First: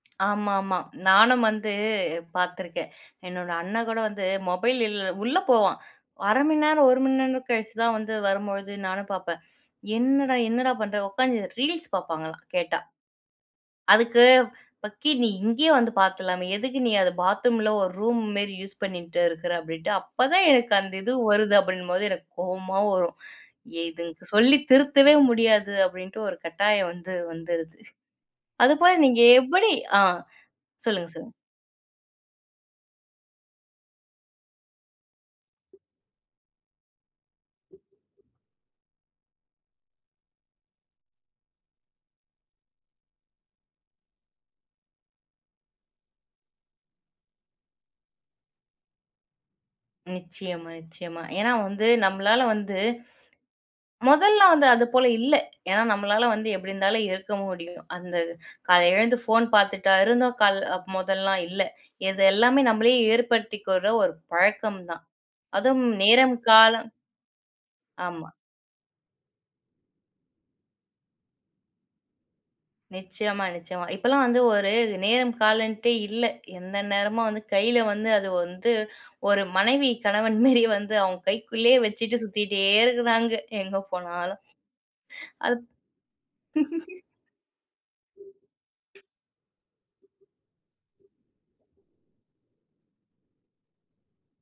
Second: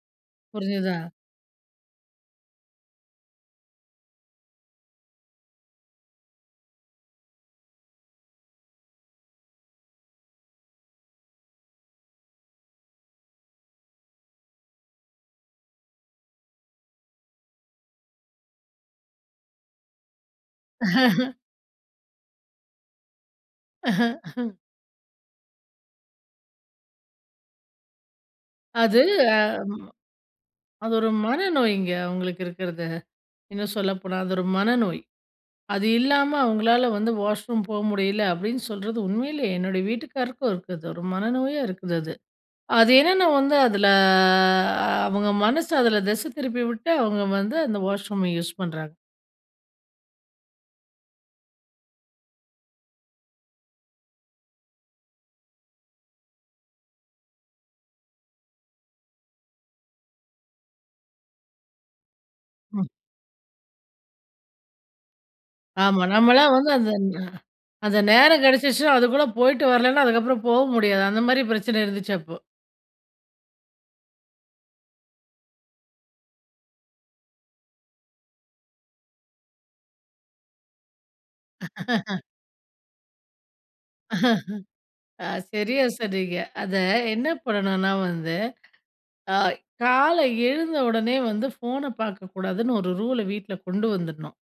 ஆமாமா, புரிஞ்சதா? நானும் வந்து, பார்த்துருக்கேன். என்னோட அண்ணன் கூட வந்து மொபைல் இல் உள்ள போவான். 1/2 மணி நேரம், 1 மணி நேரம் கழிச்சு தான் வந்து. வரும்பொழுது நானும் பார்ப்பேன். என்னடா என்னடா பண்ற. உக்காந்து ரீல்ஸ் பார்ப்பாங்களாம், கேட்டா. அதுக்கு பக்கி நீ இங்கயே வந்து பார்த்துறலாமே, எதுக்கு நீ அத பாத்ரூமில ஒரு ரூம் மாரி யூஸ் பண்ணீட்டு இருக்குற அப்படின்ட்டு அப்பதான் எனக்கு அந்த இது வருது, அப்படின்னும்போது எனக்கு கோவமா வரும். ஏ இதுங் சொல்லி திருத்தவே முடியாது அப்படின்ட்டு ஒரு கட்டாயம் வந்து வந்துருது. அதுபோல அது, நீங்க எப்படி? அம் அ அது சொல்லுங்க ஒரு சொல்லுங்க. மனநோய்ங்க. அவங்களுக்கு இருக்கறது. இன்னும் சொல்லப்போனா, அது ஒரு மனநோய். அது இல்லாம, அவங்களால வந்து வாஷ் ரூம் போ முடியல, அப்படின்னு சொல்றது உண்மயிலே. என்னுடைய வீட்டுக்காரருக்கும் இருக்குது. ஒரு மனநோயா இருக்குது அது. அது என்னன்னா வந்து அதில, அவங்க மனசு அதில திசை திருப்பிவிட்டு, அவங்க வந்து அந்த வாஷ்ரூம யூஸ் பண்றாங்க! நிச்சயமா நிச்சயமா! ஏன்னா வந்து நம்மளால வந்து மொதல்லா வந்து அது போல இல்ல. ஏன்னா, நம்மளால வந்து எப்படி இருந்தாலும் இருக்க முடியும்! அந்த காலைல எழுந்து ஃபோன் பார்த்துட்டா இருந்தோம் கால் முதல்லாம்? இல்ல. இது எல்லாமே ம். நம்மளையே ஏற்படுத்திக்கிற ஒரு பழக்கம் தான். அதும் ஆமா. நேரம், நம்மலாம் வந்து காலம். அந்த அ அந்த ஆமா. நேரம் கெடச்சிச்சினா அதுக்குள்ள போய்ட்டு வரலன்னா, அதுக்கப்புறம் போ முடியாது. அந்த மாரி பிரச்சனை இருந்துச்சு அப்போ. நிச்சயமா நிச்சயமா. இப்பலாம் வந்து ஒரு நேரம் காலம்டே இல்ல. எந்த நேரமும் வந்து, கைல வந்து, அது வந்து, ஒரு மனைவி கணவன் மேரி வந்து அவங்க கைக்குள்ளயே வச்சிட்டு சுத்திட்டே இருக்கிறாங்க! எங்க போனாலும். அ அது சரியா சொன்னீங்க. அத என்ன பண்ணணும்னா வந்து, அ காலை எழுந்த உடனே வந்து, ஃபோன பார்க்கக்கூடாதுன்னு ஒரு ரூல வீட்டுல கொண்டு வந்துட்ணும்.